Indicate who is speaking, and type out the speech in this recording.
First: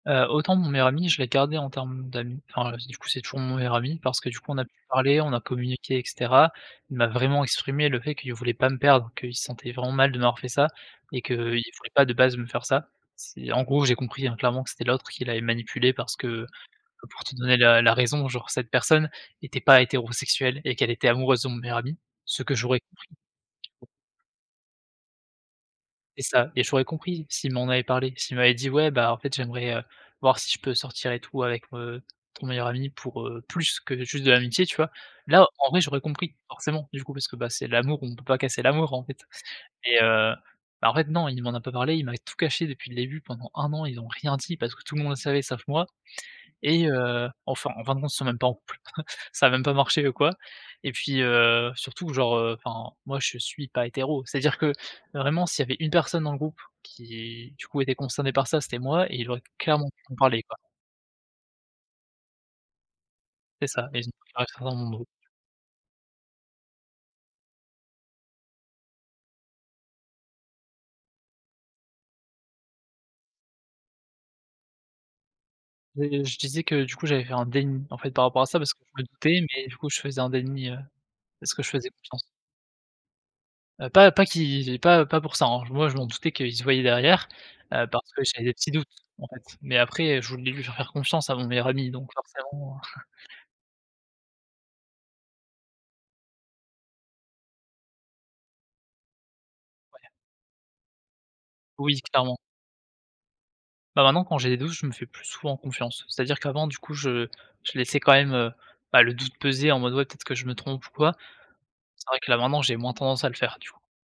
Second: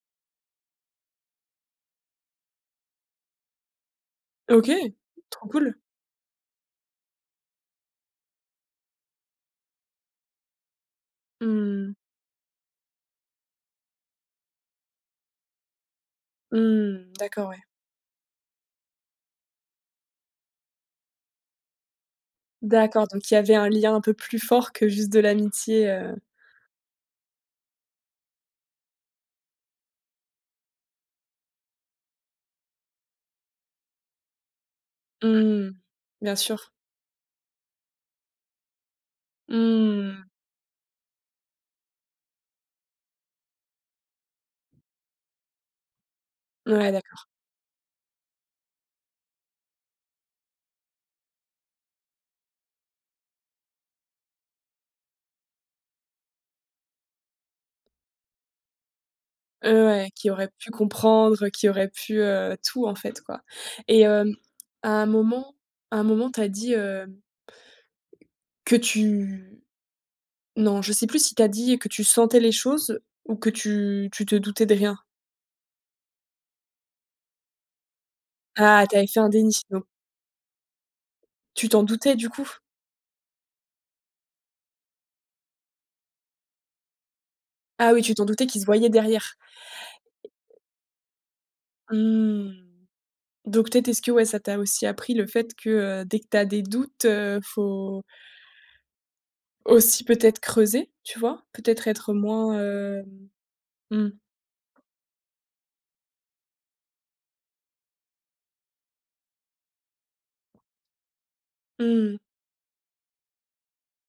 Speaker 1: Heu, autant mon meilleur ami, je l'ai gardé en termes d'amis, enfin du coup, c'est toujours mon meilleur ami parce que, du coup, on a
Speaker 2: OK,
Speaker 1: pu parler, on a
Speaker 2: trop cool.
Speaker 1: communiqué et cetera. Il m'a vraiment exprimé le fait qu'il voulait pas me perdre, qu'il se sentait vraiment mal de m'avoir fait ça et qu'il voulait
Speaker 2: Mmh.
Speaker 1: pas de base me faire ça. C'est en gros, j'ai compris, hein, clairement que c'était l'autre qui l'avait manipulé parce que,
Speaker 2: Mmh.
Speaker 1: pour te
Speaker 2: D'accord,
Speaker 1: donner
Speaker 2: ouais.
Speaker 1: la la raison, genre cette personne était pas hétérosexuelle et qu'elle était amoureuse de mon meilleur ami, ce que j'aurais compris.
Speaker 2: D'accord donc il y avait un lien un peu plus fort que juste de l'amitié, heu.
Speaker 1: C'est ça, et j'aurais compris s'il m'en avait parlé, s'il m'avait dit: «Ouais, bah, en fait, j'aimerais, heu, voir si je peux sortir et tout avec, heu, ton meilleur ami pour, heu, plus que juste de l'amitié», tu vois? Là en
Speaker 2: Mmh.
Speaker 1: vrai j'aurais
Speaker 2: Bien
Speaker 1: compris
Speaker 2: sûr.
Speaker 1: forcément, du coup, parce que, bah, c'est l'amour, on peut pas casser l'amour, en fait, mais
Speaker 2: Mmh.
Speaker 1: heu, bah, en fait, non, il m'en a pas parlé, il m'a tout caché depuis le début pendant 1 an, ils ont rien dit parce que tout le monde le savait sauf moi et
Speaker 2: Ouais, d'accord.
Speaker 1: heu, enfin enfin de compte ils sont même pas en couple, ça a même pas marché, heu, quoi, et puis, heu, surtout genre, heu, enfin, moi, je suis pas hétéro, c'est-à-dire que vraiment s'il y avait une personne dans le groupe qui, du coup, était concernée par ça, c'était moi et il aurait
Speaker 2: Heu,
Speaker 1: clairement
Speaker 2: ouais.
Speaker 1: pu me
Speaker 2: Qui
Speaker 1: parler,
Speaker 2: aurait
Speaker 1: quoi.
Speaker 2: pu comprendre, heu, qui aurait pu, heu, tout en fait, quoi,
Speaker 1: C'est ça, et
Speaker 2: et
Speaker 1: d
Speaker 2: heu,
Speaker 1: ça restera dans
Speaker 2: à
Speaker 1: mon
Speaker 2: un
Speaker 1: dos.
Speaker 2: moment à un moment, tu as dit, heu, que tu non, je sais plus si tu as dit que tu sentais les choses ou que tu tu te doutais de rien?
Speaker 1: Heu, je disais que, du coup, j'avais fait un déni, en fait, par rapport à ça parce que
Speaker 2: Ah, tu
Speaker 1: je
Speaker 2: avais
Speaker 1: me
Speaker 2: fait un
Speaker 1: doutais
Speaker 2: déni,
Speaker 1: mais du
Speaker 2: donc
Speaker 1: coup, je faisais un déni, heu, parce que je
Speaker 2: tu t'en
Speaker 1: faisais
Speaker 2: doutais
Speaker 1: confiance.
Speaker 2: du coup?
Speaker 1: Heu, pas pas qui pas pas pour ça, hein, moi je m'en doutais qu'ils se voyaient derrière, heu,
Speaker 2: Ah oui,
Speaker 1: parce
Speaker 2: tu
Speaker 1: que
Speaker 2: t'en
Speaker 1: j'avais
Speaker 2: doutais
Speaker 1: des
Speaker 2: qu'ils se
Speaker 1: petits doutes,
Speaker 2: voyaient
Speaker 1: en
Speaker 2: derrière.
Speaker 1: fait, mais après, je voulais lui faire faire confiance à mon meilleur ami donc
Speaker 2: Mmh,
Speaker 1: forcément.
Speaker 2: donc peut-être, est-ce que, ouais, ça t'a aussi appris le fait que, heu, dès que tu as des doutes, heu, faut
Speaker 1: Ouais.
Speaker 2: aussi peut-être creuser, tu vois? Peut-être
Speaker 1: Oui
Speaker 2: être
Speaker 1: clairement.
Speaker 2: moins, hem,
Speaker 1: Bah,
Speaker 2: mmh.
Speaker 1: maintenant quand j'ai des doutes, je me fais plus souvent confiance. C'est-à-dire qu'avant du coup je je laissais quand même, heu, bah, le doute peser en mode: «Ouais, peut-être que je me trompe ou quoi.» c'est
Speaker 2: Mmh.
Speaker 1: vrai que là maintenant j'ai moins tendance à le faire, du coup.